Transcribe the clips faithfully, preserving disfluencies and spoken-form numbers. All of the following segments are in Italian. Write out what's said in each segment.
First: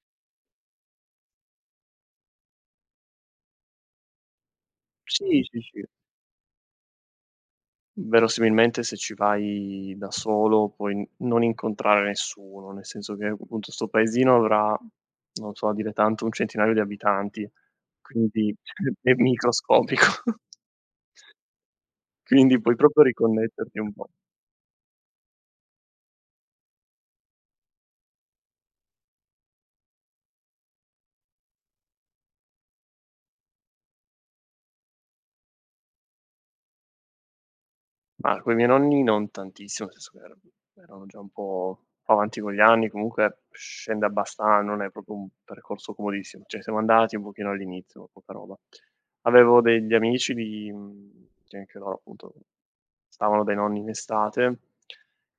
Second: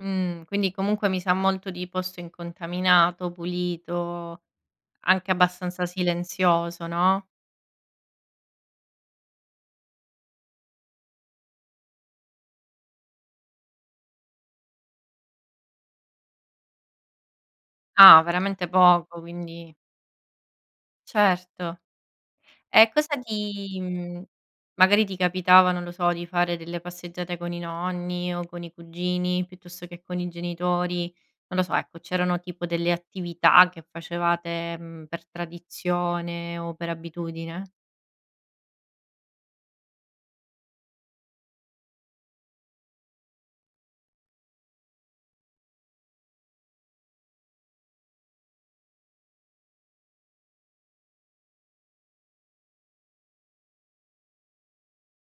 Mhmm, quindi comunque mi sa molto di posto incontaminato, pulito, anche Sì, sì, abbastanza sì. silenzioso, no? Verosimilmente se ci vai da solo, puoi non incontrare nessuno, nel senso che p punto 'sto paesino avrà, non so, dire tanto un centinaio di abitanti, Ah, quindi veramente è poco, quindi microscopico. Certo, Quindi puoi e proprio cosa riconnetterti ti un po'. mhmm, magari ti capitava, non lo so, di fare delle passeggiate con i nonni o con i cugini, piuttosto che con i genitori, non lo so, ecco, c'erano tipo delle attività che facevate, mhmm, per tradizione o per abitudine? Ma, coi miei nonni non tantissimo, nel senso che era erano già un po' avanti con gli anni, comunque scende abbasta non è propo un percorso comodissimo, ceh siamo andati un pochino all'inizio, ma poca roba. Avevo degli amici di uhm, che anche loro appunto, stavano dai nonni in estate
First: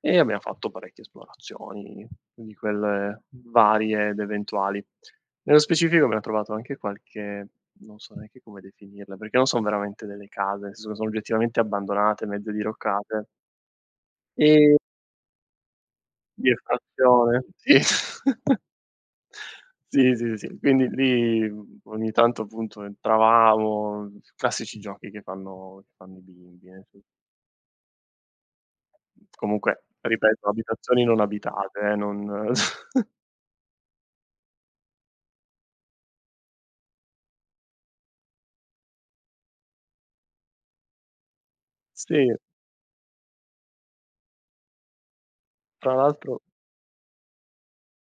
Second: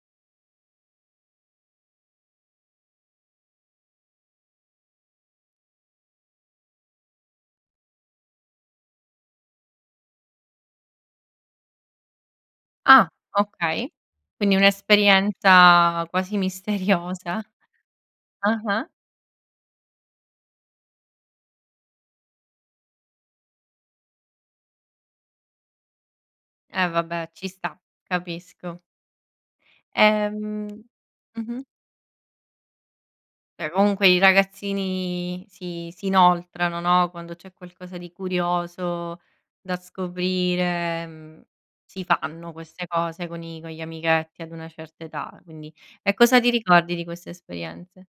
e abbiamo fatto parecchie esplorazioni, di quelle varie ed eventuali. Nello specifico abbiamo trovato anche qualche, non so neanche come definirle, perché non son veramente delle case, nel snso che sono oggettivamente abbandonate, mezze Ah diroccate. okay, quindi Ehm un'esperienza quasi Di misteriosa, effrazione, sì. ah-ah. Sì, sì, sì, quindi lì, mhmm, ogni tanto appunto entravamo, uhm, s classici giochi che fanno che fanno i bimbi eh, Eh sì. vabbè, ci sta, capisco. Comunque, ripeto, Ehm abitazioni non mh-mh. abitate eh, non Beh comunque, i ragazzini si si inoltrano, no, quando c'è qualcosa di curioso da scoprire, mhmm, si Sì. fanno queste cose con i con gli amichetti ad una certa età, quindi Tra E cosa l'altro ti ricordi di queste esperienze?